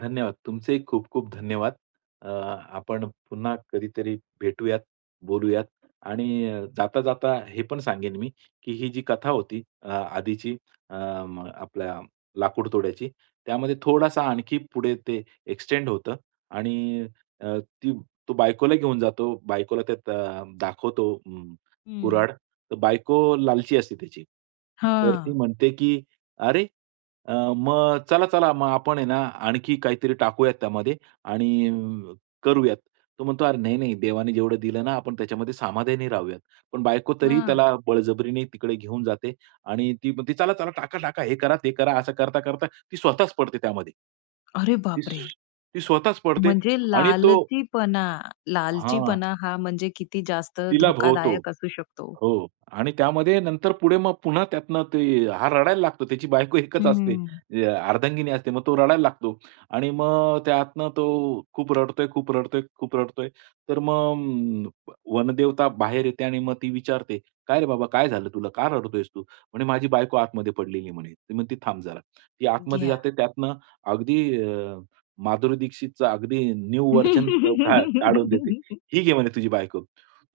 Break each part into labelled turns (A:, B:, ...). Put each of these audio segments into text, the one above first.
A: धन्यवाद. तुमचेही खूप खूप धन्यवाद. अ, आपण पुन्हा कधीतरी भेटूयात, बोलूयात. आणि जाता-जाता हे पण सांगेल मी, की ही जी कथा होती अ आधीची अम, आपल्या लाकूडतोड्याची, त्यामध्ये थोडासा आणखी पुढे ते एक्सटेंड होतं आणि अ, ती तो बायकोला घेऊन जातो. बायकोला त्यात अ, दाखवतो अम,
B: हं.
A: कुऱ्हाड. तर बायको लालची असते त्याची. तर ती
B: हां.
A: म्हणते, की "अरे! मग चला-चला मग आपण आहे ना आणखी काहीतरी टाकूयात त्यामध्ये आणि करूयात". तो म्हणतो "अरे नाही, नाही देवाने जेवढं दिलं ना आपण त्याच्यामध्ये समाधानी राहूयात." पण बायको तरीही
B: हां.
A: त्याला बळजबरीने तिकडे घेऊन जाते. आणि ती म्हणते "चला-चला, टाका-टाका हे करा, ते करा". असं करता-करता ती स्वतःच पडते त्यामध्ये.
B: अरे बापरे!
A: ती स्वतःच पडते
B: म्हणजे
A: आणि तो
B: लालचीपणा.
A: हां.
B: लालचीपणा हा म्हणजे किती जास्त
A: तिला भोवतो.
B: धोकादायक असू शकतो.
A: हो, आणि त्यामध्ये नंतर पुढे मग पुन्हा त्यातनं ते हा रडायला लागतो. त्याची बायको एकच असते.
B: हं.
A: अर्धांगिनी असते. मग तो रडायला लागतो. आणि मग त्यातनं तो खूप रडतोय, खूप रडतोय, खूप रडतोय. तर मग अ, वनदेवता बाहेर येते आणि मग ती विचारते. "काय रे बाबा, काय झालं तुला? का रडतोयस तू?" म्हणे "माझी बायको आतमध्ये पडलेली आहे." म्हणे. ती म्हणते "थांब जरा". ती आतमध्ये
B: घ्या.
A: जाते त्यातनं अगदी अ, माधुरी दीक्षितचा अगदी न्यू व्हर्जन काय, काढून देते. "ही घे म्हणे तुझी बायको".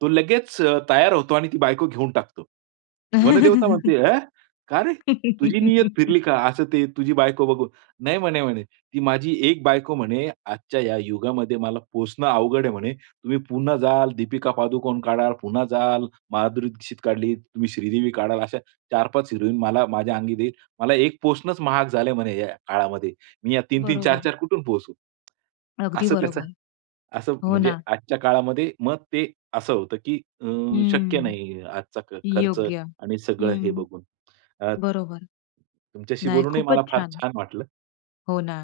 A: तो लगेच अ, तयार होतो आणि ती बायको घेऊन टाकतो. वनदेवता म्हणते "अँ! का रे? तुझी नियत फिरली का?" असं ते, "तुझी बायको बघून". नाही म्हणे, म्हणे. "ती माझी एक बायको म्हणे आजच्या या युगामध्ये मला पोसणं अवघड आहे म्हणे. तुम्ही पुन्हा जाल, दीपिका पादुकोण काढाल. पुन्हा जाल, माधुरी दीक्षित काढली. तुम्ही श्रीदेवी काढाल अशा 4-5 हिरोईन मला माझ्या अंगी देईल, मला एक पोसणंच महाग झालंय म्हणे या काळामध्ये, मी या 3-3,
B: बरोबर.
A: 4-4 कुठून पोसु?"
B: अगदी
A: असं त्याचं,
B: बरोबर.
A: असं
B: हो
A: म्हणजे,
B: ना.
A: आजच्या काळामध्ये, मग ते असं होतं, की अ, शक्य
B: हं.
A: नाही. आजचा खर्च
B: योग्य.
A: आणि सगळं हे
B: हं.
A: बघून. अ
B: बरोबर.
A: तुमच्याशी
B: नाही,
A: बोलूनही
B: खूपच
A: मला फार
B: छान!
A: छान वाटलं.
B: हो ना.